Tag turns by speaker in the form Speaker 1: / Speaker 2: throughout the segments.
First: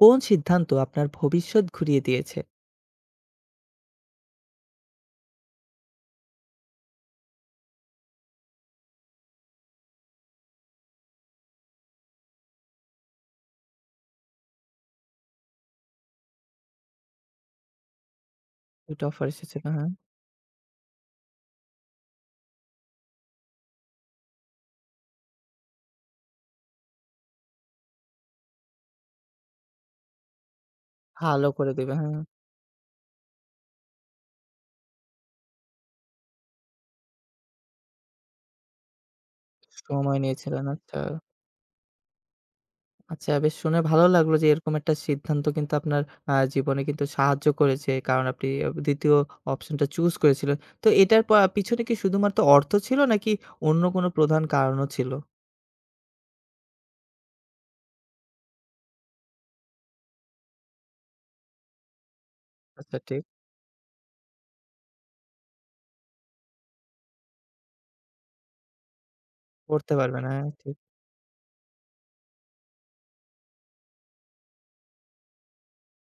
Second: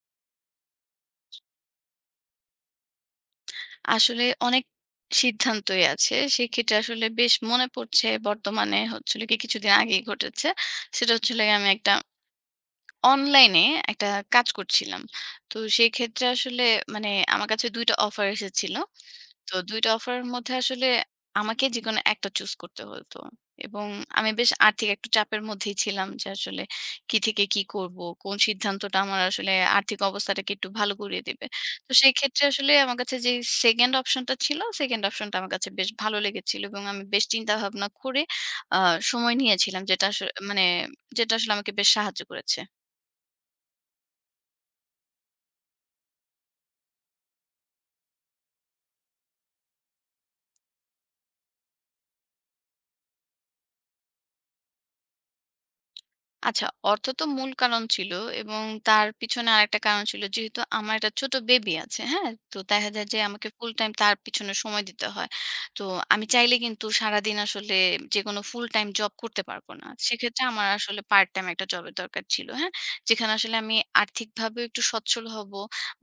Speaker 1: কোন সিদ্ধান্ত আপনার ভবিষ্যৎ ঘুরিয়ে দিয়েছে?
Speaker 2: আসলে অনেক সিদ্ধান্তই আছে। সেক্ষেত্রে আসলে বেশ মনে পড়ছে, বর্তমানে হচ্ছিল কি কিছুদিন আগেই ঘটেছে। সেটা হচ্ছিল গিয়ে আমি একটা অনলাইনে একটা কাজ করছিলাম। তো সেক্ষেত্রে আসলে মানে আমার কাছে ২ টা অফার এসেছিল।
Speaker 1: একটা অফার
Speaker 2: তো
Speaker 1: এসেছিল,
Speaker 2: ২
Speaker 1: হ্যাঁ।
Speaker 2: টা অফারের মধ্যে আসলে আমাকে যেকোনো একটা চুজ করতে হতো। এবং আমি বেশ আর্থিক একটু চাপের মধ্যেই ছিলাম, যে আসলে কি থেকে কি করব? কোন সিদ্ধান্তটা আমার আসলে আর্থিক অবস্থাটাকে একটু ভালো করিয়ে দিবে।
Speaker 1: ভালো করে
Speaker 2: তো
Speaker 1: দিবে, হ্যাঁ।
Speaker 2: সেক্ষেত্রে আসলে আমার কাছে যে 2nd অপশনটা ছিল, 2nd অপশনটা আমার কাছে বেশ ভালো লেগেছিল এবং আমি বেশ চিন্তা ভাবনা করে আ সময় নিয়েছিলাম, যেটা আস
Speaker 1: সময়
Speaker 2: মানে
Speaker 1: নিয়েছিলেন, আচ্ছা।
Speaker 2: যেটা আসলে আমাকে বেশ সাহায্য করেছে।
Speaker 1: আচ্ছা বেশ শুনে ভালো লাগলো যে এরকম একটা সিদ্ধান্ত কিন্তু আপনার জীবনে কিন্তু সাহায্য করেছে। কারণ আপনি ২য় অপশনটা চুজ করেছিলেন। তো এটার পিছনে কি শুধুমাত্র অর্থ ছিল নাকি অন্য কোনো প্রধান কারণও ছিল?
Speaker 2: আচ্ছা, অর্থ তো মূল কারণ ছিল এবং তার পিছনে আরেকটা কারণ ছিল, যেহেতু আমার একটা ছোট বেবি আছে, হ্যাঁ? তো দেখা
Speaker 1: আচ্ছা,
Speaker 2: যায় যে
Speaker 1: ঠিক।
Speaker 2: আমাকে ফুল টাইম তার পিছনে সময় দিতে হয়। তো আমি চাইলে কিন্তু সারাদিন আসলে যেকোনো ফুল টাইম জব করতে পারব না।
Speaker 1: করতে পারবেন,
Speaker 2: সেক্ষেত্রে
Speaker 1: হ্যাঁ,
Speaker 2: আমার
Speaker 1: ঠিক।
Speaker 2: আসলে পার্ট টাইম একটা জবের দরকার ছিল, হ্যাঁ? যেখানে আসলে আমি আর্থিকভাবেও একটু সচ্ছল হব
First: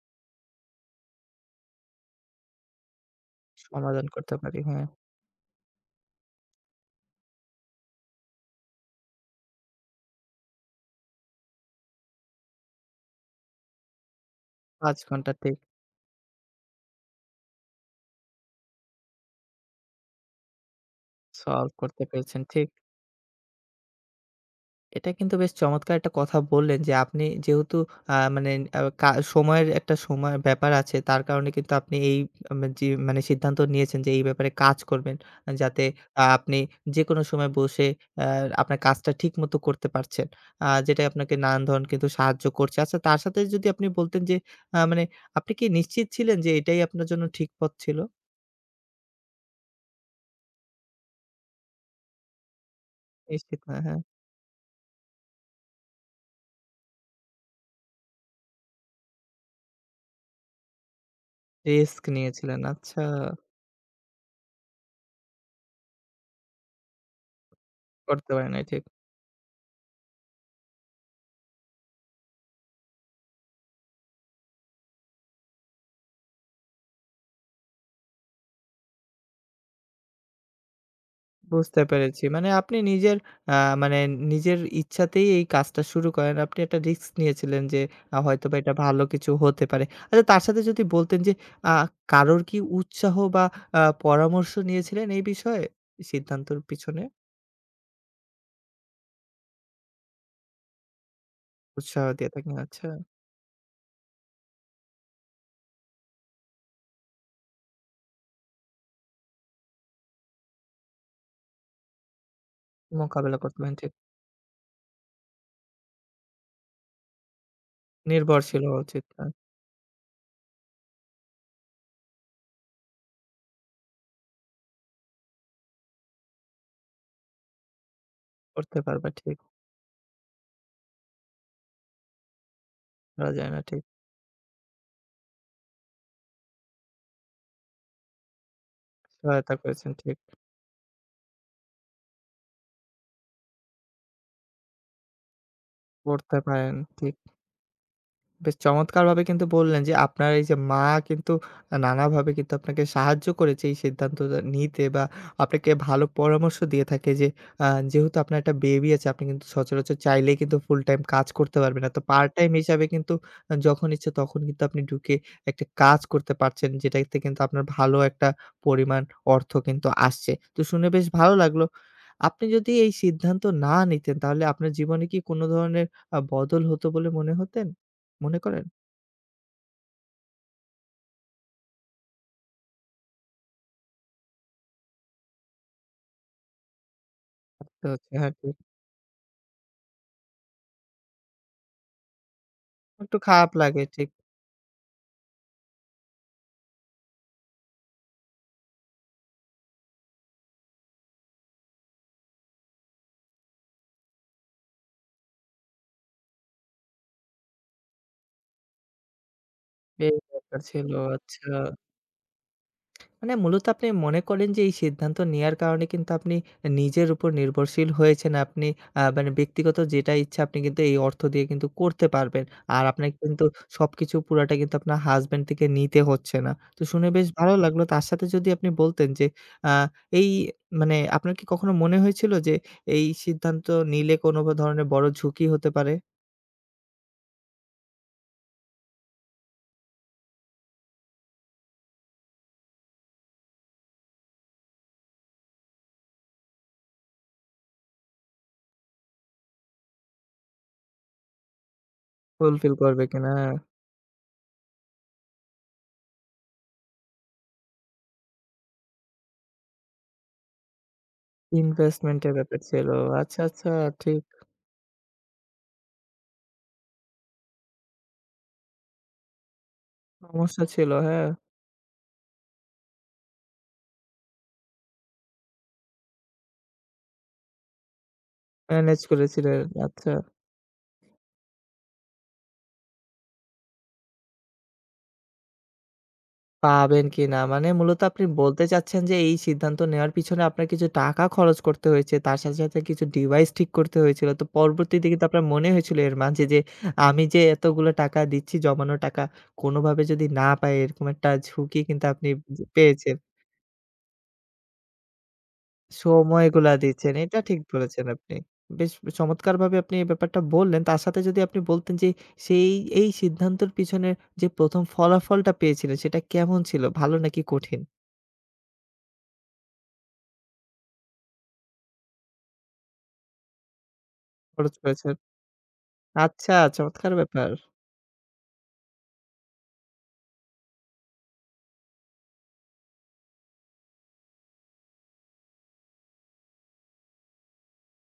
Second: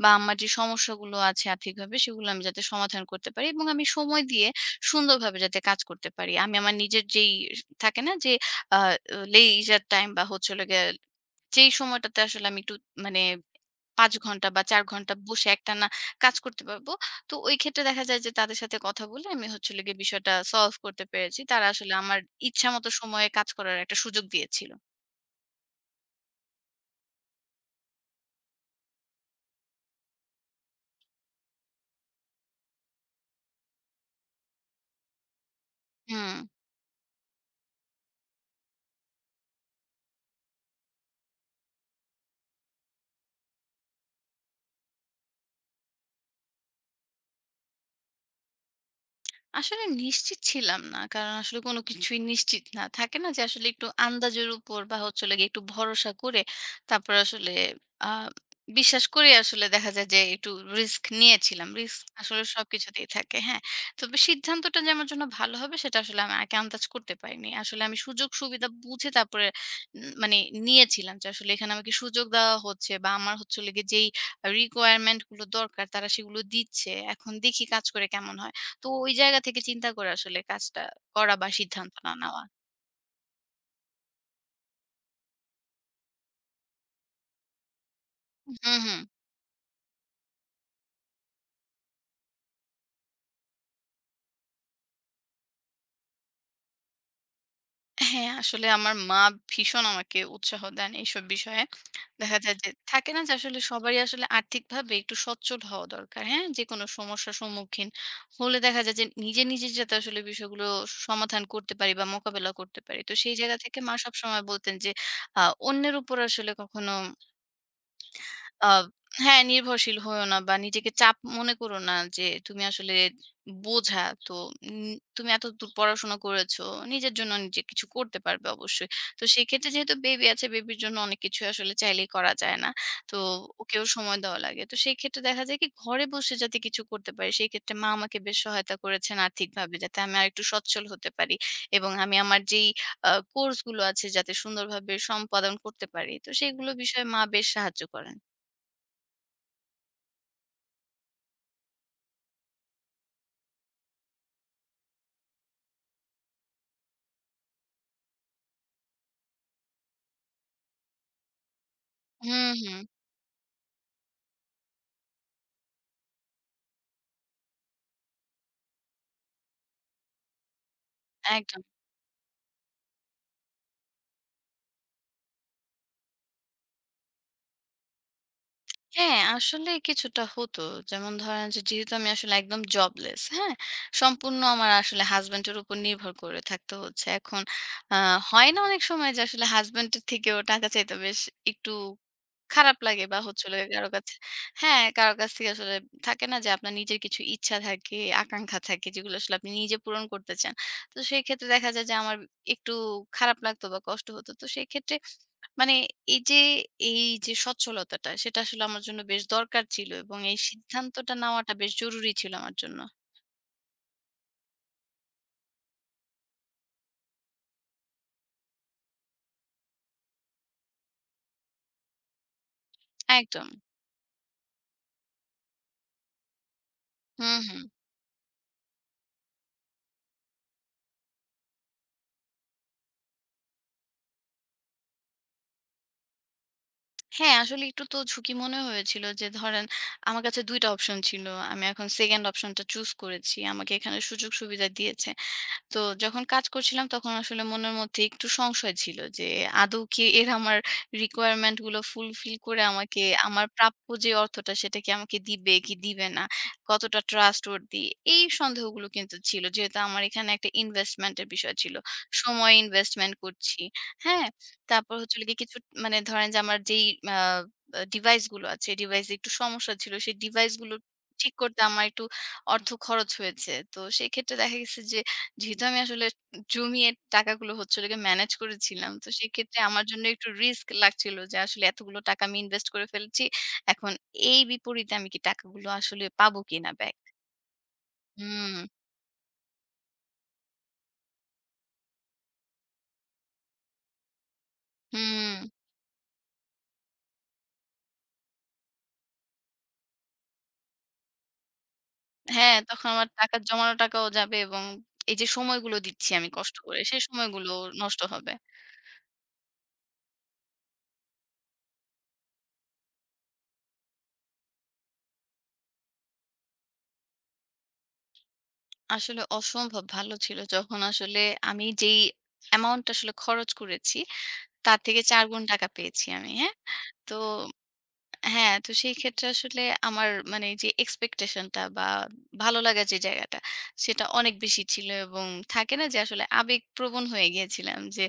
Speaker 2: বা আমার যে সমস্যাগুলো আছে আর্থিকভাবে, সেগুলো আমি যাতে সমাধান করতে পারি এবং আমি
Speaker 1: সমাধান
Speaker 2: সময়
Speaker 1: করতে
Speaker 2: দিয়ে
Speaker 1: পারি। হ্যাঁ,
Speaker 2: সুন্দরভাবে যাতে কাজ করতে পারি। আমি আমার নিজের যেই থাকে না যে আ leisure time বা হচ্ছে হলো গিয়ে যেই সময়টাতে আসলে আমি একটু মানে ৫ ঘন্টা বা ৪
Speaker 1: ৫
Speaker 2: ঘন্টা
Speaker 1: ঘন্টা,
Speaker 2: বসে
Speaker 1: ঠিক।
Speaker 2: একটানা কাজ করতে পারবো। তো ওই ক্ষেত্রে দেখা যায় যে তাদের সাথে কথা বলে আমি হচ্ছে হলো গিয়ে বিষয়টা সলভ করতে পেরেছি। তারা
Speaker 1: সলভ
Speaker 2: আসলে
Speaker 1: করতে
Speaker 2: আমার
Speaker 1: পেরেছেন। ঠিক।
Speaker 2: ইচ্ছামত সময়ে কাজ করার একটা সুযোগ দিয়েছিল।
Speaker 1: এটা কিন্তু বেশ চমৎকার একটা কথা বললেন যে, আপনি যেহেতু আ মানে আ কা সময়ের একটা সময় ব্যাপার আছে তার কারণে কিন্তু আপনি এই আম যে মানে সিদ্ধান্ত নিয়েছেন যে এই ব্যাপারে কাজ করবেন। আহ, যাতে
Speaker 2: হুম।
Speaker 1: আপনি যেকোনো সময় বসে আ আপনার কাজটা ঠিকমতো করতে পারছেন। যেটাই আপনাকে নানান ধরন কিন্তু সাহায্য করছে। আচ্ছা, তার সাথে যদি আপনি বলতেন যে আ মানে আপনি কি নিশ্চিত ছিলেন যে এটাই আপনার জন্য ঠিক পথ ছিল?
Speaker 2: আসলে নিশ্চিত ছিলাম না। কারণ আসলে কোনো কিছুই নিশ্চিত না। থাকে না যে
Speaker 1: নিশ্চিত
Speaker 2: আসলে
Speaker 1: না,
Speaker 2: একটু
Speaker 1: হ্যাঁ।
Speaker 2: আন্দাজের উপর বা হচ্ছে হলো গিয়ে একটু ভরসা করে, তারপর আসলে আ বিশ্বাস করে আসলে দেখা যায় যে একটু রিস্ক নিয়েছিলাম।
Speaker 1: হ্যাঁ,
Speaker 2: রিস্ক
Speaker 1: রিস্ক
Speaker 2: আসলে
Speaker 1: নিয়েছিলেন। আচ্ছা,
Speaker 2: সবকিছুতেই থাকে। হ্যাঁ? তবে সিদ্ধান্তটা যে আমার জন্য ভালো হবে সেটা আসলে আমি আগে আন্দাজ করতে পারিনি। আসলে আমি সুযোগ
Speaker 1: করতে পারেন নাই,
Speaker 2: সুবিধা
Speaker 1: ঠিক।
Speaker 2: বুঝে তারপরে মানে নিয়েছিলাম যে আসলে এখানে আমাকে সুযোগ দেওয়া হচ্ছে বা আমার হচ্ছে হলো গিয়ে যেই requirement গুলো দরকার, তারা সেগুলো দিচ্ছে। এখন দেখি কাজ করে কেমন হয়। তো ওই জায়গা থেকে চিন্তা করে আসলে কাজটা করা বা
Speaker 1: বুঝতে
Speaker 2: সিদ্ধান্ত না
Speaker 1: পেরেছি।
Speaker 2: নেওয়া।
Speaker 1: মানে আপনি নিজের আ মানে নিজের ইচ্ছাতেই এই কাজটা শুরু করেন। আপনি একটা রিস্ক নিয়েছিলেন যে হয়তোবা এটা
Speaker 2: হুম, হুম।
Speaker 1: ভালো কিছু হতে পারে। আচ্ছা, তার সাথে যদি বলতেন যে আ কারোর কি উৎসাহ বা আ পরামর্শ নিয়েছিলেন এই বিষয়ে? সিদ্ধান্তর পিছনে
Speaker 2: হ্যাঁ, আসলে আমার মা ভীষণ আমাকে উৎসাহ দেন এইসব বিষয়ে।
Speaker 1: উৎসাহ দিয়ে
Speaker 2: দেখা
Speaker 1: থাকেন।
Speaker 2: যায় যে,
Speaker 1: আচ্ছা,
Speaker 2: থাকে না যে আসলে সবারই আসলে আর্থিকভাবে একটু সচ্ছল হওয়া দরকার। হ্যাঁ? যেকোনো সমস্যার সম্মুখীন হলে দেখা যায় যে নিজে, নিজে যাতে আসলে বিষয়গুলো সমাধান করতে পারি বা মোকাবেলা করতে পারি। তো সেই
Speaker 1: মোকাবেলা
Speaker 2: জায়গা
Speaker 1: করতেন,
Speaker 2: থেকে
Speaker 1: ঠিক।
Speaker 2: মা সবসময় বলতেন যে আ অন্যের উপর আসলে কখনো
Speaker 1: নির্ভরশীল
Speaker 2: আ
Speaker 1: হওয়া উচিত না।
Speaker 2: হ্যাঁ, নির্ভরশীল হইও না বা নিজেকে চাপ মনে করো না যে তুমি আসলে বোঝা। তো তুমি এতদূর পড়াশোনা করেছো। নিজের জন্য নিজে কিছু করতে পারবে
Speaker 1: করতে
Speaker 2: অবশ্যই।
Speaker 1: পারবা,
Speaker 2: তো
Speaker 1: ঠিক।
Speaker 2: সেক্ষেত্রে যেহেতু বেবি আছে, বেবির জন্য অনেক কিছু আসলে চাইলেই করা যায় না। তো
Speaker 1: করা যায় না, ঠিক।
Speaker 2: ওকেও সময় দেওয়া লাগে। তো সেই ক্ষেত্রে দেখা যায় কি ঘরে বসে যাতে কিছু করতে পারি, সেই ক্ষেত্রে মা আমাকে বেশ সহায়তা করেছেন
Speaker 1: সহায়তা
Speaker 2: আর্থিকভাবে,
Speaker 1: করেছেন,
Speaker 2: যাতে আমি
Speaker 1: ঠিক।
Speaker 2: আরেকটু সচ্ছল হতে পারি এবং আমি আমার যেই কোর্সগুলো আছে যাতে সুন্দরভাবে সম্পাদন করতে পারি। তো
Speaker 1: করতে
Speaker 2: সেগুলো
Speaker 1: পারেন,
Speaker 2: বিষয়ে
Speaker 1: ঠিক।
Speaker 2: মা বেশ সাহায্য করেন।
Speaker 1: বেশ চমৎকারভাবে কিন্তু বললেন যে আপনার এই যে মা কিন্তু নানাভাবে কিন্তু আপনাকে সাহায্য করেছে এই সিদ্ধান্তটা নিতে বা আপনাকে ভালো পরামর্শ দিয়ে থাকে যে আ যেহেতু আপনার একটা বেবি আছে আপনি কিন্তু সচরাচর চাইলেই কিন্তু ফুল টাইম কাজ করতে পারবেন না। তো পার্ট
Speaker 2: হুম,
Speaker 1: টাইম
Speaker 2: হুম।
Speaker 1: হিসাবে কিন্তু যখন ইচ্ছে তখন কিন্তু আপনি ঢুকে একটা কাজ করতে পারছেন যেটাতে কিন্তু আপনার ভালো একটা পরিমাণ অর্থ কিন্তু আসছে। তো শুনে বেশ ভালো
Speaker 2: একদম।
Speaker 1: লাগলো। আপনি যদি এই সিদ্ধান্ত না নিতেন তাহলে আপনার জীবনে কি কোনো ধরনের বদল হতো বলে মনে হতেন? মনে করেন?
Speaker 2: হ্যাঁ, আসলে কিছুটা হতো। যেমন ধরেন যে, যেহেতু আমি আসলে একদম জবলেস, হ্যাঁ? সম্পূর্ণ আমার আসলে হাসব্যান্ড এর উপর নির্ভর করে থাকতে হচ্ছে এখন।
Speaker 1: আচ্ছা,
Speaker 2: আ
Speaker 1: আচ্ছা। হ্যাঁ,
Speaker 2: হয়
Speaker 1: ঠিক।
Speaker 2: না অনেক সময় যে আসলে হাসব্যান্ড এর থেকেও টাকা চাইতে বেশ একটু খারাপ লাগে
Speaker 1: একটু
Speaker 2: বা হচ্ছে
Speaker 1: খারাপ
Speaker 2: হলো গিয়ে
Speaker 1: লাগে,
Speaker 2: কারো
Speaker 1: ঠিক।
Speaker 2: কাছে, হ্যাঁ, কারো কাছ থেকে আসলে থাকে না যে আপনার নিজের কিছু ইচ্ছা থাকে, আকাঙ্খা থাকে যেগুলো আসলে আপনি নিজে পূরণ করতে চান। তো সেই ক্ষেত্রে দেখা যায় যে আমার একটু খারাপ লাগতো বা কষ্ট হতো। তো সেই ক্ষেত্রে মানে এই যে, এই যে সচ্ছলতাটা সেটা আসলে আমার জন্য বেশ দরকার ছিল
Speaker 1: এই
Speaker 2: এবং এই
Speaker 1: ব্যাপার ছিল।
Speaker 2: সিদ্ধান্তটা
Speaker 1: আচ্ছা।
Speaker 2: নেওয়াটা বেশ জরুরি ছিল আমার জন্য।
Speaker 1: মানে মূলত আপনি মনে করেন যে এই সিদ্ধান্ত নেয়ার কারণে কিন্তু আপনি নিজের উপর নির্ভরশীল হয়েছেন। আপনি আ মানে ব্যক্তিগত যেটা ইচ্ছা আপনি কিন্তু এই অর্থ দিয়ে কিন্তু করতে পারবেন। আর আপনার কিন্তু
Speaker 2: একদম।
Speaker 1: সবকিছু পুরাটা কিন্তু আপনার হাসব্যান্ড থেকে নিতে হচ্ছে না। তো শুনে বেশ
Speaker 2: হুম,
Speaker 1: ভালো
Speaker 2: হুম।
Speaker 1: লাগলো। তার সাথে যদি আপনি বলতেন যে আ এই মানে আপনার কি কখনো মনে হয়েছিল যে এই সিদ্ধান্ত নিলে কোনো ধরনের বড় ঝুঁকি হতে পারে?
Speaker 2: হ্যাঁ, আসলে একটু তো ঝুঁকি মনে হয়েছিল, যে ধরেন আমার কাছে ২ টা অপশন ছিল। আমি এখন 2nd অপশনটা চুজ করেছি। আমাকে এখানে সুযোগ-সুবিধা দিয়েছে। তো যখন কাজ করছিলাম, তখন আসলে মনের মধ্যে একটু সংশয় ছিল যে আদৌ কি এরা আমার রিকোয়ারমেন্ট গুলো ফুলফিল করে
Speaker 1: ফুলফিল
Speaker 2: আমাকে
Speaker 1: করবে কিনা?
Speaker 2: আমার প্রাপ্য যে অর্থটা, সেটা কি আমাকে দিবে কি দিবে না, কতটা ট্রাস্ট দি এই সন্দেহগুলো কিন্তু ছিল, যেহেতু আমার এখানে একটা ইনভেস্টমেন্টের বিষয় ছিল,
Speaker 1: ইনভেস্টমেন্ট এর
Speaker 2: সময়
Speaker 1: ব্যাপার ছিল।
Speaker 2: ইনভেস্টমেন্ট
Speaker 1: আচ্ছা,
Speaker 2: করছি।
Speaker 1: আচ্ছা, ঠিক।
Speaker 2: হ্যাঁ, তারপর হচ্ছে কি কিছু মানে ধরেন যে আমার যেই ডিভাইস গুলো আছে, ডিভাইসে একটু সমস্যা ছিল, সেই ডিভাইস
Speaker 1: সমস্যা
Speaker 2: গুলো
Speaker 1: ছিল। হ্যাঁ,
Speaker 2: ঠিক করতে আমার একটু অর্থ খরচ হয়েছে। তো সেক্ষেত্রে দেখা গেছে যে, যেহেতু আমি আসলে জমিয়ে টাকাগুলো হচ্ছে হলো গিয়ে ম্যানেজ করেছিলাম,
Speaker 1: ম্যানেজ
Speaker 2: তো সেক্ষেত্রে
Speaker 1: করেছিলেন।
Speaker 2: আমার জন্য
Speaker 1: আচ্ছা।
Speaker 2: একটু রিস্ক লাগছিল যে আসলে এতগুলো টাকা আমি ইনভেস্ট করে ফেলেছি। এখন এই বিপরীতে আমি কি টাকাগুলো আসলে পাবো কিনা ব্যাক?
Speaker 1: পাবেন কিনা? মানে মূলত আপনি
Speaker 2: হুম,
Speaker 1: বলতে চাচ্ছেন যে এই সিদ্ধান্ত নেওয়ার পিছনে আপনার কিছু টাকা খরচ করতে হয়েছে। তার সাথে, সাথে কিছু ডিভাইস ঠিক করতে হয়েছিল। তো পরবর্তীতে কিন্তু
Speaker 2: হুম।
Speaker 1: আপনার মনে হয়েছিল এর মাঝে যে আমি যে এতগুলো টাকা দিচ্ছি জমানো টাকা কোনোভাবে যদি না পাই এরকম একটা ঝুঁকি কিন্তু আপনি
Speaker 2: হ্যাঁ,
Speaker 1: যে
Speaker 2: তখন আমার
Speaker 1: পেয়েছেন।
Speaker 2: টাকা, জমানো টাকাও যাবে এবং এই যে সময়গুলো দিচ্ছি আমি কষ্ট
Speaker 1: সময়গুলা
Speaker 2: করে, সেই
Speaker 1: দিচ্ছেন। এটা
Speaker 2: সময়গুলো
Speaker 1: ঠিক
Speaker 2: নষ্ট
Speaker 1: বলেছেন
Speaker 2: হবে।
Speaker 1: আপনি। বেশ চমৎকারভাবে আপনি এই ব্যাপারটা বললেন। তার সাথে যদি আপনি বলতেন যে সেই এই সিদ্ধান্তের পিছনে যে ১ম ফলাফলটা পেয়েছিলেন সেটা কেমন ছিল? ভালো নাকি কঠিন?
Speaker 2: আসলে অসম্ভব ভালো ছিল, যখন আসলে আমি যেই অ্যামাউন্ট আসলে খরচ করেছি,
Speaker 1: খরচ
Speaker 2: তার থেকে
Speaker 1: করেছেন।
Speaker 2: ৪ গুণ টাকা পেয়েছি আমি, হ্যাঁ?
Speaker 1: আচ্ছা, চমৎকার
Speaker 2: তো
Speaker 1: ব্যাপার।
Speaker 2: হ্যাঁ, তো সেই ক্ষেত্রে আসলে আমার মানে যে এক্সপেকটেশনটা বা ভালো লাগার যে জায়গাটা, সেটা অনেক বেশি ছিল এবং থাকে না যে আসলে আবেগপ্রবণ হয়ে গিয়েছিলাম যে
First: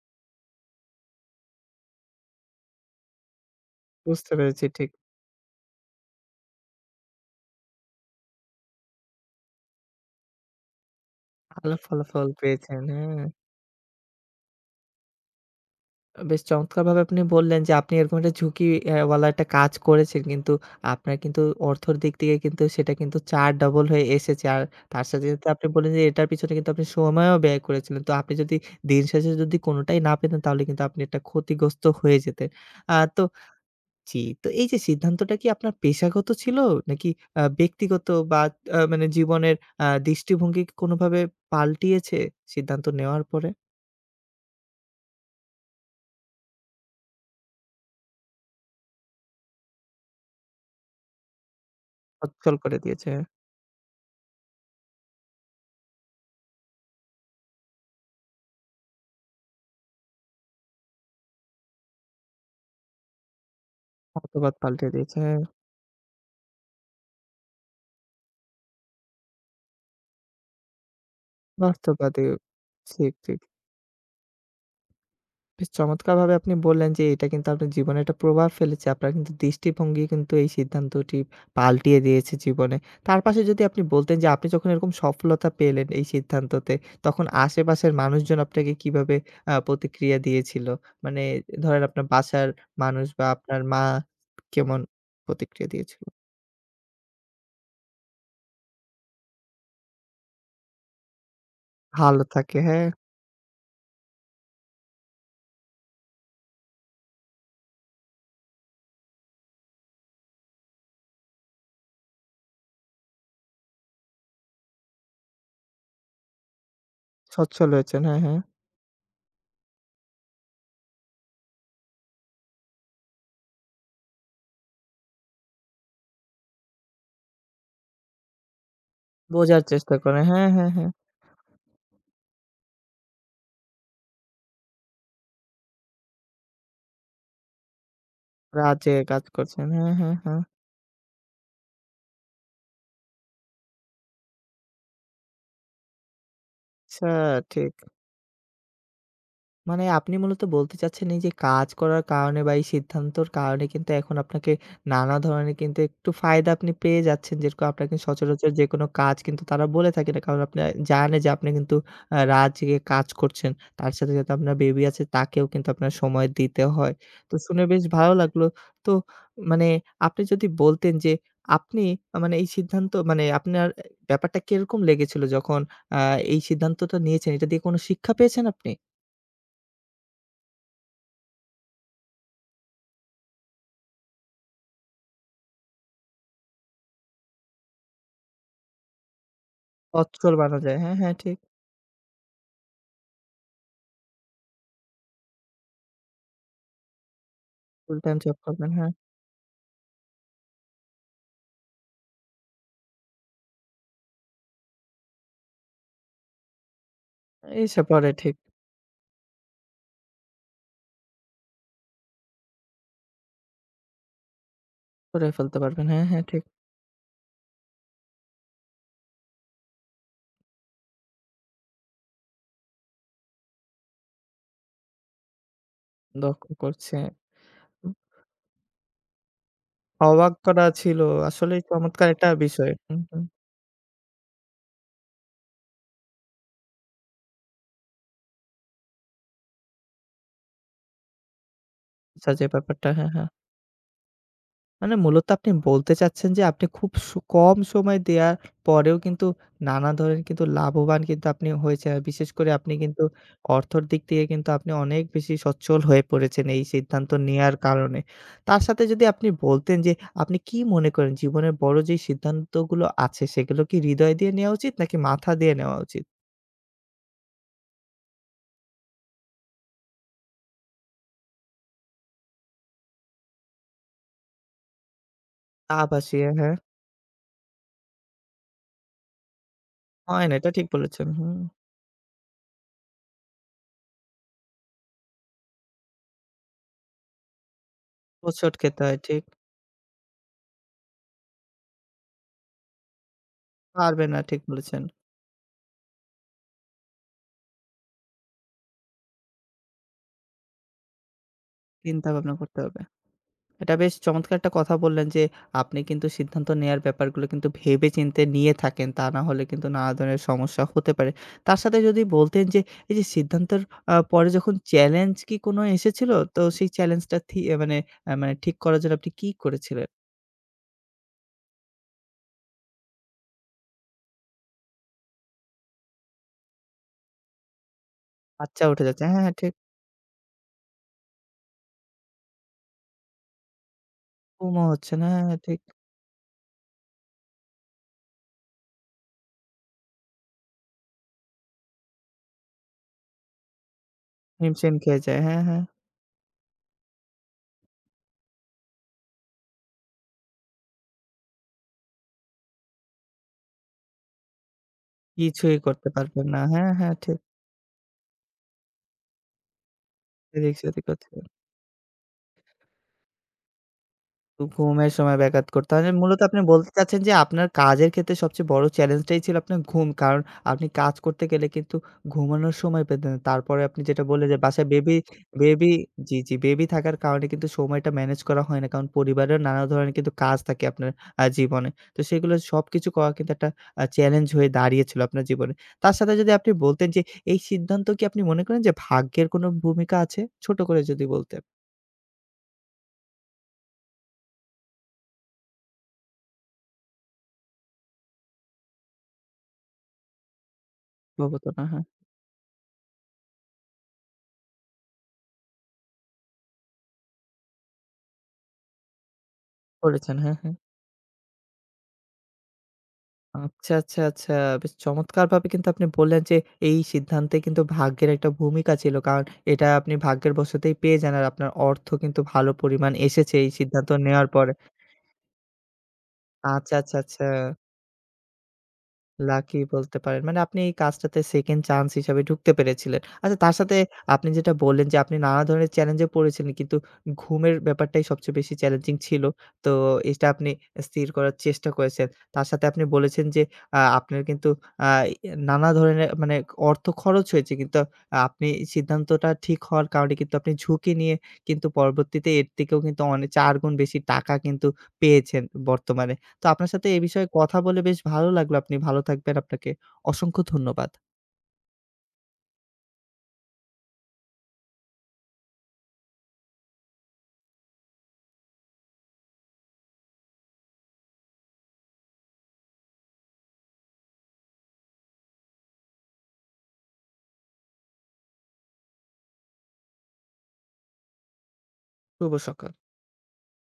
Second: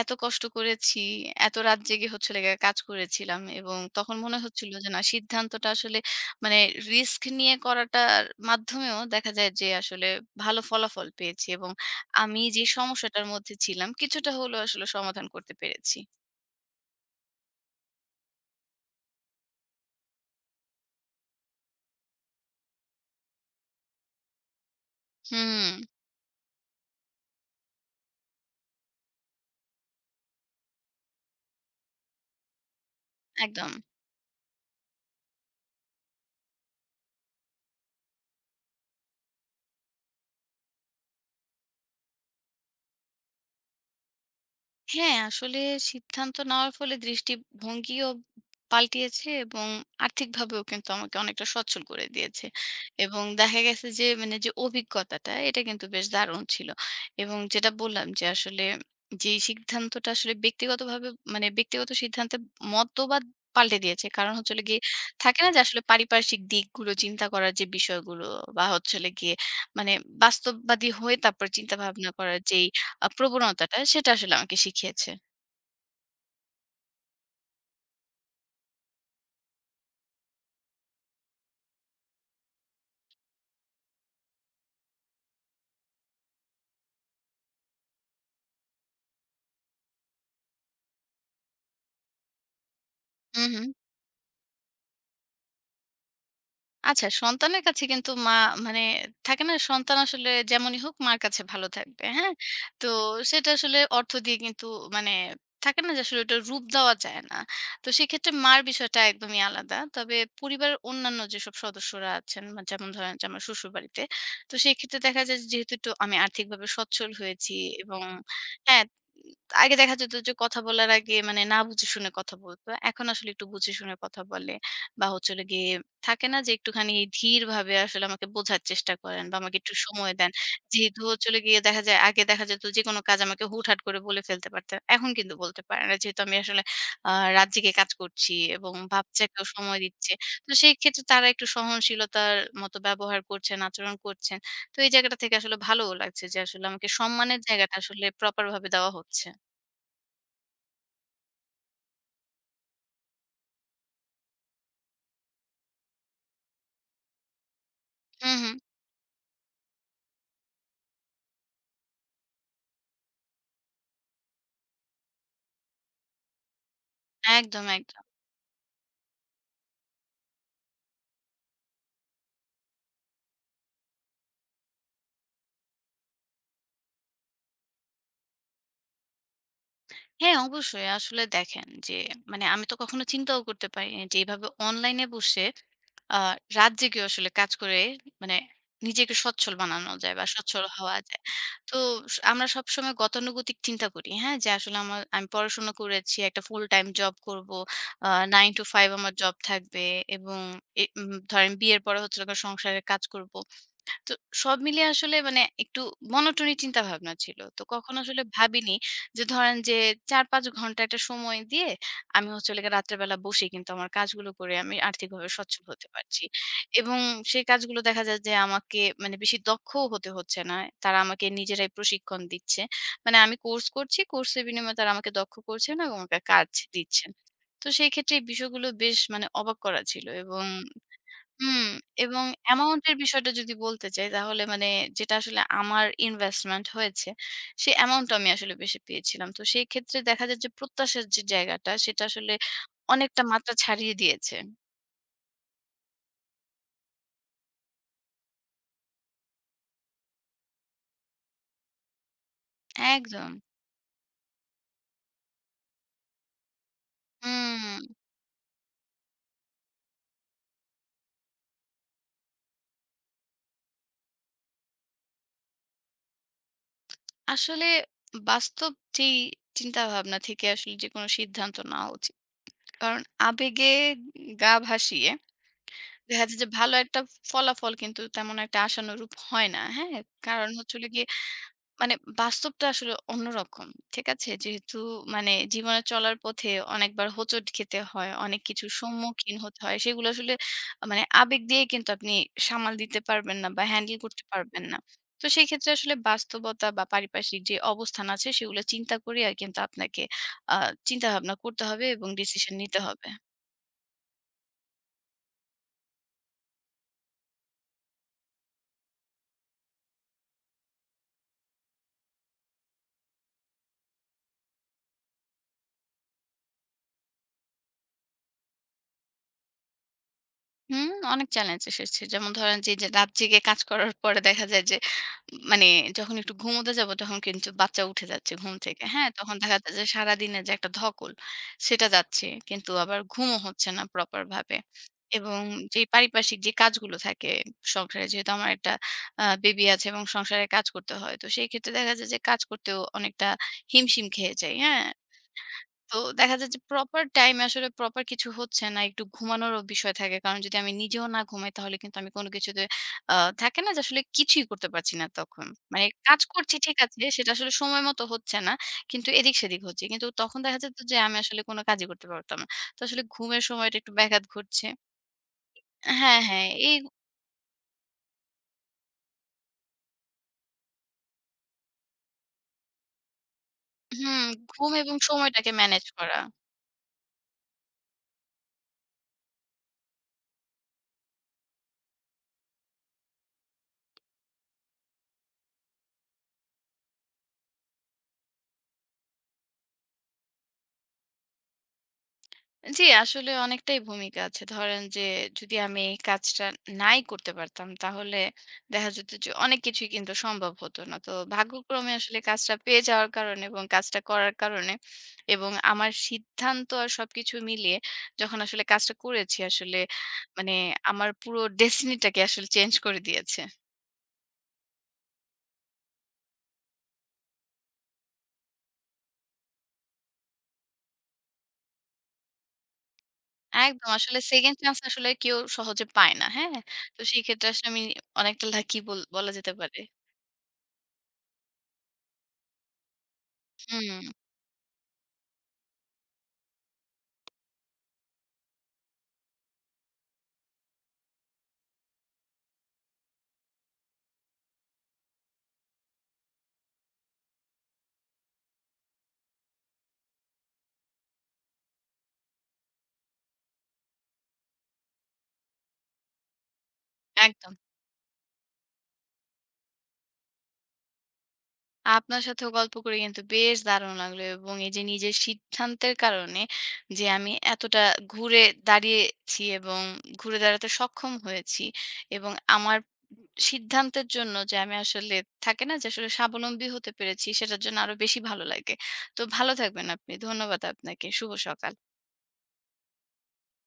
Speaker 2: এত কষ্ট করেছি, এত রাত জেগে হচ্ছিল গিয়ে কাজ করেছিলাম এবং তখন
Speaker 1: বুঝতে
Speaker 2: মনে
Speaker 1: পেরেছি,
Speaker 2: হচ্ছিল যে
Speaker 1: ঠিক।
Speaker 2: না, সিদ্ধান্তটা আসলে মানে রিস্ক নিয়ে করাটার মাধ্যমেও দেখা যায় যে আসলে ভালো ফলাফল পেয়েছি এবং
Speaker 1: ভালো ফলাফল
Speaker 2: আমি যে
Speaker 1: পেয়েছেন। হ্যাঁ।
Speaker 2: সমস্যাটার মধ্যে ছিলাম, কিছুটা হলেও আসলে সমাধান করতে পেরেছি।
Speaker 1: বেশ চমৎকারভাবে আপনি বললেন যে আপনি এরকম একটা ঝুঁকি ওয়ালা একটা কাজ করেছেন কিন্তু আপনার কিন্তু অর্থর দিক থেকে কিন্তু সেটা কিন্তু ৪ ডবল হয়ে এসেছে। আর তার সাথে, সাথে আপনি
Speaker 2: হুম,
Speaker 1: বললেন যে এটার পিছনে কিন্তু আপনি সময়ও ব্যয় করেছিলেন। তো আপনি যদি দিন শেষে যদি কোনটাই না পেতেন তাহলে কিন্তু আপনি একটা ক্ষতিগ্রস্ত হয়ে যেতেন। তো
Speaker 2: একদম।
Speaker 1: জি, তো এই যে সিদ্ধান্তটা কি আপনার পেশাগত ছিল? নাকি ব্যক্তিগত বা আ মানে জীবনের দৃষ্টিভঙ্গি কি কোনোভাবে পাল্টিয়েছে সিদ্ধান্ত নেওয়ার পরে?
Speaker 2: হ্যাঁ, আসলে সিদ্ধান্ত নেওয়ার ফলে দৃষ্টিভঙ্গিও পাল্টিয়েছে এবং আর্থিকভাবেও কিন্তু আমাকে অনেকটা সচ্ছল করে দিয়েছে।
Speaker 1: অচল করে দিয়েছে,
Speaker 2: এবং দেখা গেছে যে মানে যে অভিজ্ঞতাটা, এটা কিন্তু বেশ দারুণ ছিল। এবং যেটা বললাম যে আসলে যেই সিদ্ধান্তটা আসলে ব্যক্তিগতভাবে মানে ব্যক্তিগত সিদ্ধান্তে মতবাদ পাল্টে দিয়েছে। কারণ হচ্ছে
Speaker 1: মতবাদ
Speaker 2: হলো গিয়ে
Speaker 1: পাল্টে দিয়েছে।
Speaker 2: থাকে না যে আসলে পারিপার্শ্বিক দিকগুলো চিন্তা করার যে বিষয়গুলো বা হচ্ছে হলো গিয়ে মানে বাস্তববাদী হয়ে তারপর চিন্তা ভাবনা
Speaker 1: বাস্তববাদী।
Speaker 2: করার যেই
Speaker 1: ঠিক, ঠিক।
Speaker 2: প্রবণতাটা, সেটা আসলে আমাকে শিখিয়েছে।
Speaker 1: বেশ চমৎকারভাবে আপনি বললেন যে এটা কিন্তু আপনার জীবনে একটা প্রভাব ফেলেছে। আপনার কিন্তু দৃষ্টিভঙ্গি কিন্তু এই সিদ্ধান্তটি পাল্টিয়ে দিয়েছে জীবনে। তার পাশে যদি আপনি বলতেন যে আপনি যখন এরকম সফলতা পেলেন এই সিদ্ধান্ততে, তখন আশেপাশের মানুষজন আপনাকে কিভাবে প্রতিক্রিয়া দিয়েছিল? মানে ধরেন আপনার বাসার মানুষ বা
Speaker 2: হু, হু।
Speaker 1: আপনার মা কেমন প্রতিক্রিয়া দিয়েছিল?
Speaker 2: আচ্ছা, সন্তানের কাছে কিন্তু মা মানে থাকে না? সন্তান আসলে যেমনই হোক, মার কাছে ভালো থাকবে।
Speaker 1: ভালো
Speaker 2: হ্যাঁ?
Speaker 1: থাকে,
Speaker 2: তো
Speaker 1: হ্যাঁ।
Speaker 2: সেটা আসলে অর্থ দিয়ে কিন্তু মানে থাকে না যে আসলে ওটার রূপ দেওয়া যায় না। তো সেক্ষেত্রে মার বিষয়টা একদমই আলাদা। তবে পরিবারের অন্যান্য যেসব সদস্যরা আছেন, মা যেমন ধরেন যে আমার শ্বশুরবাড়িতে। তো সেক্ষেত্রে দেখা যায় যে, যেহেতু একটু আমি আর্থিকভাবে সচ্ছল হয়েছি
Speaker 1: সচ্ছল
Speaker 2: এবং
Speaker 1: হয়েছেন। হ্যাঁ, হ্যাঁ।
Speaker 2: হ্যাঁ, আগে দেখা যেত যে কথা বলার আগে মানে না বুঝে শুনে কথা বলত। এখন আসলে একটু বুঝে শুনে কথা বলে বা হচ্ছে হলো গিয়ে থাকে না যে একটুখানি ধীরভাবে আসলে আমাকে বোঝার চেষ্টা করেন বা আমাকে
Speaker 1: বোঝার
Speaker 2: একটু
Speaker 1: চেষ্টা
Speaker 2: সময়
Speaker 1: করে।
Speaker 2: দেন।
Speaker 1: হ্যাঁ, হ্যাঁ, হ্যাঁ।
Speaker 2: যেহেতু চলে গিয়ে দেখা যায়, আগে দেখা যেত যেকোনো কাজ আমাকে হুটহাট করে বলে ফেলতে পারতেন। এখন কিন্তু বলতে পারে না। যেহেতু আমি আসলে আ রাত জেগে কাজ করছি এবং
Speaker 1: রাজে কাজ
Speaker 2: বাচ্চাকেও
Speaker 1: করছেন।
Speaker 2: সময়
Speaker 1: হ্যাঁ,
Speaker 2: দিচ্ছে।
Speaker 1: হ্যাঁ, হ্যাঁ।
Speaker 2: তো সেই ক্ষেত্রে তারা একটু সহনশীলতার মতো ব্যবহার করছেন, আচরণ করছেন। তো এই জায়গাটা থেকে আসলে ভালোও লাগছে যে আসলে আমাকে
Speaker 1: আচ্ছা,
Speaker 2: সম্মানের
Speaker 1: ঠিক।
Speaker 2: জায়গাটা আসলে প্রপার ভাবে দেওয়া হচ্ছে।
Speaker 1: মানে আপনি মূলত বলতে চাচ্ছেন এই যে কাজ করার কারণে বা এই সিদ্ধান্তর কারণে কিন্তু এখন আপনাকে নানা ধরনের কিন্তু একটু ফায়দা আপনি পেয়ে যাচ্ছেন। যেরকম আপনার কিন্তু
Speaker 2: হুম,
Speaker 1: সচরাচর
Speaker 2: হুম।
Speaker 1: যেকোনো কাজ কিন্তু তারা বলে থাকে না। কারণ আপনি জানে যে আপনি কিন্তু রাত জেগে কাজ করছেন। তার সাথে, সাথে আপনার বেবি আছে তাকেও কিন্তু আপনার সময় দিতে হয়। তো শুনে
Speaker 2: একদম,
Speaker 1: বেশ
Speaker 2: একদম।
Speaker 1: ভালো লাগলো। তো মানে আপনি যদি বলতেন যে আপনি আ মানে এই সিদ্ধান্ত মানে আপনার ব্যাপারটা কিরকম লেগেছিল যখন আ এই সিদ্ধান্তটা নিয়েছেন? এটা দিয়ে কোন শিক্ষা পেয়েছেন আপনি?
Speaker 2: হ্যাঁ, অবশ্যই। আসলে দেখেন যে মানে আমি তো কখনো চিন্তাও করতে পারিনি যে এভাবে অনলাইনে বসে আ রাত জেগেও আসলে কাজ করে মানে নিজেকে সচ্ছল বানানো যায় বা
Speaker 1: তৎসল বানা
Speaker 2: সচ্ছল
Speaker 1: যায়।
Speaker 2: হওয়া
Speaker 1: হ্যাঁ, হ্যাঁ,
Speaker 2: যায়।
Speaker 1: ঠিক।
Speaker 2: তো আমরা সবসময় গতানুগতিক চিন্তা করি, হ্যাঁ? যে আসলে আমি পড়াশোনা করেছি, একটা ফুল টাইম জব করব।
Speaker 1: Full
Speaker 2: uh
Speaker 1: time job
Speaker 2: 9 to
Speaker 1: করবেন,
Speaker 2: 5
Speaker 1: হ্যাঁ।
Speaker 2: আমার জব থাকবে এবং এ উম ধরেন বিয়ের পরে হচ্ছে হলো গিয়ে সংসারের কাজ করব। তো সব মিলিয়ে আসলে মানে একটু মনোটনি চিন্তা ভাবনা ছিল। তো
Speaker 1: এসে
Speaker 2: কখনো
Speaker 1: পড়ে,
Speaker 2: আসলে
Speaker 1: ঠিক।
Speaker 2: ভাবিনি যে ধরেন যে ৪-৫ ঘন্টা একটা সময় দিয়ে আমি হচ্ছে হলো গিয়ে রাত্রে বেলা বসে কিন্তু আমার কাজগুলো করে আমি আর্থিকভাবে
Speaker 1: করে ফেলতে
Speaker 2: সচ্ছল হতে
Speaker 1: পারবেন। হ্যাঁ,
Speaker 2: পারছি।
Speaker 1: হ্যাঁ, ঠিক।
Speaker 2: এবং সেই কাজগুলো দেখা যায় যে আমাকে মানে বেশি দক্ষও হতে হচ্ছে না। তারা আমাকে নিজেরাই প্রশিক্ষণ দিচ্ছে। মানে আমি কোর্স করছি, কোর্সের বিনিময়ে তারা আমাকে দক্ষ করছেন এবং আমাকে কাজ
Speaker 1: লক্ষ্য করছি।
Speaker 2: দিচ্ছেন। তো সেই ক্ষেত্রে এই বিষয়গুলো বেশ মানে অবাক করা ছিল
Speaker 1: অবাক
Speaker 2: এবং
Speaker 1: করা ছিল।
Speaker 2: হুম,
Speaker 1: আসলেই চমৎকার
Speaker 2: এবং
Speaker 1: একটা বিষয়।
Speaker 2: অ্যামাউন্ট এর
Speaker 1: হুম, হুম।
Speaker 2: বিষয়টা যদি বলতে চাই তাহলে মানে যেটা আসলে আমার ইনভেস্টমেন্ট হয়েছে, সেই অ্যামাউন্ট টা আমি আসলে বেশি পেয়েছিলাম। তো সেই ক্ষেত্রে দেখা যায় যে প্রত্যাশার যে জায়গাটা, সেটা
Speaker 1: আচ্ছা
Speaker 2: আসলে
Speaker 1: যে ব্যাপারটা, হ্যাঁ,
Speaker 2: অনেকটা
Speaker 1: হ্যাঁ।
Speaker 2: মাত্রা ছাড়িয়ে দিয়েছে।
Speaker 1: মানে মূলত আপনি বলতে চাচ্ছেন যে আপনি খুব কম সময় দেয়ার পরেও কিন্তু নানা ধরনের কিন্তু লাভবান কিন্তু আপনি হয়েছেন। আর বিশেষ করে আপনি কিন্তু
Speaker 2: একদম।
Speaker 1: অর্থর দিক থেকে কিন্তু আপনি অনেক বেশি সচ্ছল হয়ে পড়েছেন এই সিদ্ধান্ত নেয়ার
Speaker 2: হুম,
Speaker 1: কারণে। তার সাথে যদি আপনি বলতেন যে আপনি কি মনে করেন জীবনের বড় যেই সিদ্ধান্তগুলো আছে সেগুলো কি হৃদয় দিয়ে নেওয়া উচিত নাকি মাথা দিয়ে নেওয়া উচিত?
Speaker 2: আসলে বাস্তব যেই চিন্তাভাবনা থেকে আসলে যেকোনো সিদ্ধান্ত নেওয়া উচিত। কারণ আবেগে গা ভাসিয়ে
Speaker 1: তা
Speaker 2: দেখা
Speaker 1: ভাসিয়ে,
Speaker 2: যায় যে
Speaker 1: হ্যাঁ।
Speaker 2: ভালো একটা ফলাফল কিন্তু তেমন একটা আশানুরূপ হয় না। হ্যাঁ?
Speaker 1: হয় না,
Speaker 2: কারণ
Speaker 1: এটা ঠিক
Speaker 2: হচ্ছে হলো গিয়ে
Speaker 1: বলেছেন। হুম।
Speaker 2: মানে বাস্তবটা আসলে অন্যরকম। ঠিক আছে? যেহেতু মানে জীবনে চলার পথে অনেকবার হোঁচট খেতে হয়, অনেক
Speaker 1: হোঁচট
Speaker 2: কিছুর
Speaker 1: খেতে হয়, ঠিক।
Speaker 2: সম্মুখীন হতে হয়। সেগুলো আসলে মানে আবেগ দিয়ে কিন্তু আপনি সামাল দিতে পারবেন না বা হ্যান্ডেল
Speaker 1: পারবেন না,
Speaker 2: করতে
Speaker 1: ঠিক
Speaker 2: পারবেন না।
Speaker 1: বলেছেন।
Speaker 2: তো সেই ক্ষেত্রে আসলে বাস্তবতা বা পারিপার্শ্বিক যে অবস্থান আছে, সেগুলো চিন্তা করে আর কিন্তু আপনাকে আ চিন্তাভাবনা করতে হবে এবং
Speaker 1: চিন্তা ভাবনা
Speaker 2: ডিসিশন
Speaker 1: করতে
Speaker 2: নিতে
Speaker 1: হবে।
Speaker 2: হবে।
Speaker 1: এটা বেশ চমৎকার একটা কথা বললেন যে, আপনি কিন্তু সিদ্ধান্ত নেয়ার ব্যাপারগুলো কিন্তু ভেবেচিন্তে নিয়ে থাকেন। তা না হলে কিন্তু নানা ধরনের সমস্যা হতে পারে। তার সাথে যদি বলতেন যে, এই যে সিদ্ধান্তর পরে যখন চ্যালেঞ্জ কি কোনো এসেছিল? তো সেই চ্যালেঞ্জটা থি আ মানে আ মানে ঠিক করার জন্য আপনি কি করেছিলেন?
Speaker 2: হুম, অনেক চ্যালেঞ্জ এসেছে। যেমন ধরেন যে, যে রাত জেগে কাজ করার পরে দেখা যায় যে, মানে যখন একটু ঘুমোতে যাব তখন কিন্তু বাচ্চা উঠে যাচ্ছে ঘুম
Speaker 1: বাচ্চা
Speaker 2: থেকে।
Speaker 1: উঠে যাচ্ছে।
Speaker 2: হ্যাঁ?
Speaker 1: হ্যাঁ,
Speaker 2: তখন
Speaker 1: হ্যাঁ, ঠিক।
Speaker 2: দেখা যায় যে সারাদিনের যে একটা ধকল, সেটা যাচ্ছে। কিন্তু আবার ঘুমও হচ্ছে না প্রপার ভাবে।
Speaker 1: ঘুমও হচ্ছে না। হ্যাঁ,
Speaker 2: এবং
Speaker 1: হ্যাঁ, ঠিক।
Speaker 2: যেই পারিপার্শ্বিক যে কাজগুলো থাকে সংসারে, যেহেতু আমার একটা বেবি আছে এবং সংসারে কাজ করতে হয়। তো সেই ক্ষেত্রে দেখা যায় যে কাজ করতেও অনেকটা হিমশিম খেয়ে যাই।
Speaker 1: হিমশিম
Speaker 2: হ্যাঁ?
Speaker 1: খেয়ে যায়। হ্যাঁ, হ্যাঁ।
Speaker 2: তো দেখা যায় যে প্রপার টাইমে আসলে প্রপার কিছু হচ্ছে না। একটু ঘুমানোরও বিষয় থাকে। কারণ যদি আমি নিজেও না ঘুমাই, তাহলে কিন্তু আমি কোনো কিছুতে আ থাকে না যে আসলে কিছুই করতে পারছি না তখন।
Speaker 1: কিছুই
Speaker 2: মানে
Speaker 1: করতে
Speaker 2: কাজ
Speaker 1: পারবেন না।
Speaker 2: করছি
Speaker 1: হ্যাঁ,
Speaker 2: ঠিক
Speaker 1: হ্যাঁ,
Speaker 2: আছে,
Speaker 1: ঠিক।
Speaker 2: সেটা আসলে সময় মতো হচ্ছে না। কিন্তু এদিক-সেদিক হচ্ছে। কিন্তু তখন
Speaker 1: এদিক
Speaker 2: দেখা যেত
Speaker 1: সেদিক
Speaker 2: যে
Speaker 1: হচ্ছে।
Speaker 2: আমি আসলে কোনো কাজই করতে পারতাম না। তো আসলে ঘুমের সময়টা একটু ব্যাঘাত ঘটছে।
Speaker 1: ঘুমের সময় ব্যাঘাত করতে হয়। মানে
Speaker 2: হ্যাঁ,
Speaker 1: মূলত আপনি
Speaker 2: হ্যাঁ।
Speaker 1: বলতে চাচ্ছেন যে আপনার কাজের ক্ষেত্রে সবচেয়ে বড় চ্যালেঞ্জটাই ছিল আপনার ঘুম। কারণ আপনি কাজ করতে গেলে কিন্তু ঘুমানোর সময় পেতেন না। তারপরে আপনি যেটা
Speaker 2: হুম,
Speaker 1: বললেন যে বাসায়
Speaker 2: ঘুম এবং
Speaker 1: বেবি
Speaker 2: সময়টাকে
Speaker 1: বেবি
Speaker 2: ম্যানেজ
Speaker 1: জি,
Speaker 2: করা।
Speaker 1: জি, বেবি থাকার কারণে কিন্তু সময়টা ম্যানেজ করা হয় না। কারণ পরিবারের নানা ধরনের কিন্তু কাজ থাকে আপনার জীবনে। তো সেগুলো সবকিছু করা কিন্তু একটা চ্যালেঞ্জ হয়ে দাঁড়িয়েছিল আপনার জীবনে। তার সাথে যদি আপনি বলতেন যে এই সিদ্ধান্ত কি আপনি মনে করেন যে ভাগ্যের কোনো ভূমিকা আছে? ছোট করে যদি বলতেন।
Speaker 2: জি, আসলে অনেকটাই ভূমিকা আছে। ধরেন যে, যদি আমি এই কাজটা নাই করতে পারতাম, তাহলে দেখা যেত যে অনেক কিছুই কিন্তু সম্ভব হতো না। তো
Speaker 1: অবতারণা, হ্যাঁ।
Speaker 2: ভাগ্যক্রমে আসলে কাজটা পেয়ে যাওয়ার কারণে এবং কাজটা করার কারণে এবং আমার সিদ্ধান্ত আর সবকিছু মিলিয়ে যখন আসলে কাজটা করেছি, আসলে
Speaker 1: করেছেন। হ্যাঁ,
Speaker 2: মানে
Speaker 1: হ্যাঁ।
Speaker 2: আমার পুরো ডেস্টিনিটাকে আসলে চেঞ্জ করে দিয়েছে।
Speaker 1: আচ্ছা, আচ্ছা, আচ্ছা। বেশ চমৎকারভাবে কিন্তু আপনি বললেন যে, এই সিদ্ধান্তে কিন্তু ভাগ্যের একটা ভূমিকা ছিল। কারণ এটা আপনি ভাগ্যের বশতেই পেয়ে যান আর আপনার অর্থ কিন্তু ভালো পরিমাণ এসেছে এই সিদ্ধান্ত
Speaker 2: একদম, আসলে
Speaker 1: নেওয়ার পরে।
Speaker 2: সেকেন্ড চান্স আসলে কেউ সহজে পায় না। হ্যাঁ?
Speaker 1: আচ্ছা, আচ্ছা,
Speaker 2: তো সেই
Speaker 1: আচ্ছা।
Speaker 2: ক্ষেত্রে আসলে আমি অনেকটা লাকি বল বলা যেতে
Speaker 1: লাকি
Speaker 2: পারে।
Speaker 1: বলতে পারেন। মানে আপনি এই কাজটাতে সেকেন্ড চান্স হিসাবে ঢুকতে পেরেছিলেন। আচ্ছা, তার সাথে
Speaker 2: হুম,
Speaker 1: আপনি যেটা বললেন যে আপনি নানা ধরনের চ্যালেঞ্জে পড়েছিলেন কিন্তু ঘুমের ব্যাপারটাই সবচেয়ে বেশি চ্যালেঞ্জিং ছিল। তো এটা আপনি স্থির করার চেষ্টা করেছেন। তার সাথে আপনি বলেছেন যে আপনার কিন্তু আ নানা ধরনের মানে অর্থ খরচ হয়েছে কিন্তু আপনি সিদ্ধান্তটা ঠিক হওয়ার কারণে কিন্তু আপনি ঝুঁকি নিয়ে কিন্তু পরবর্তীতে এর থেকেও কিন্তু ৪ গুণ বেশি টাকা কিন্তু পেয়েছেন বর্তমানে। তো আপনার সাথে এ বিষয়ে
Speaker 2: একদম।
Speaker 1: কথা বলে বেশ ভালো লাগলো। আপনি ভালো থাকবেন। আপনাকে অসংখ্য ধন্যবাদ।
Speaker 2: আপনার সাথেও গল্প করে কিন্তু বেশ দারুণ লাগলো এবং এই যে নিজের সিদ্ধান্তের কারণে যে আমি এতটা ঘুরে দাঁড়িয়েছি এবং ঘুরে দাঁড়াতে সক্ষম হয়েছি এবং আমার সিদ্ধান্তের জন্য যে আমি আসলে থাকে না যে আসলে স্বাবলম্বী হতে পেরেছি, সেটার জন্য আরো বেশি ভালো লাগে। তো ভালো থাকবেন আপনি। ধন্যবাদ আপনাকে। শুভ সকাল।
Speaker 1: শুভ সকাল।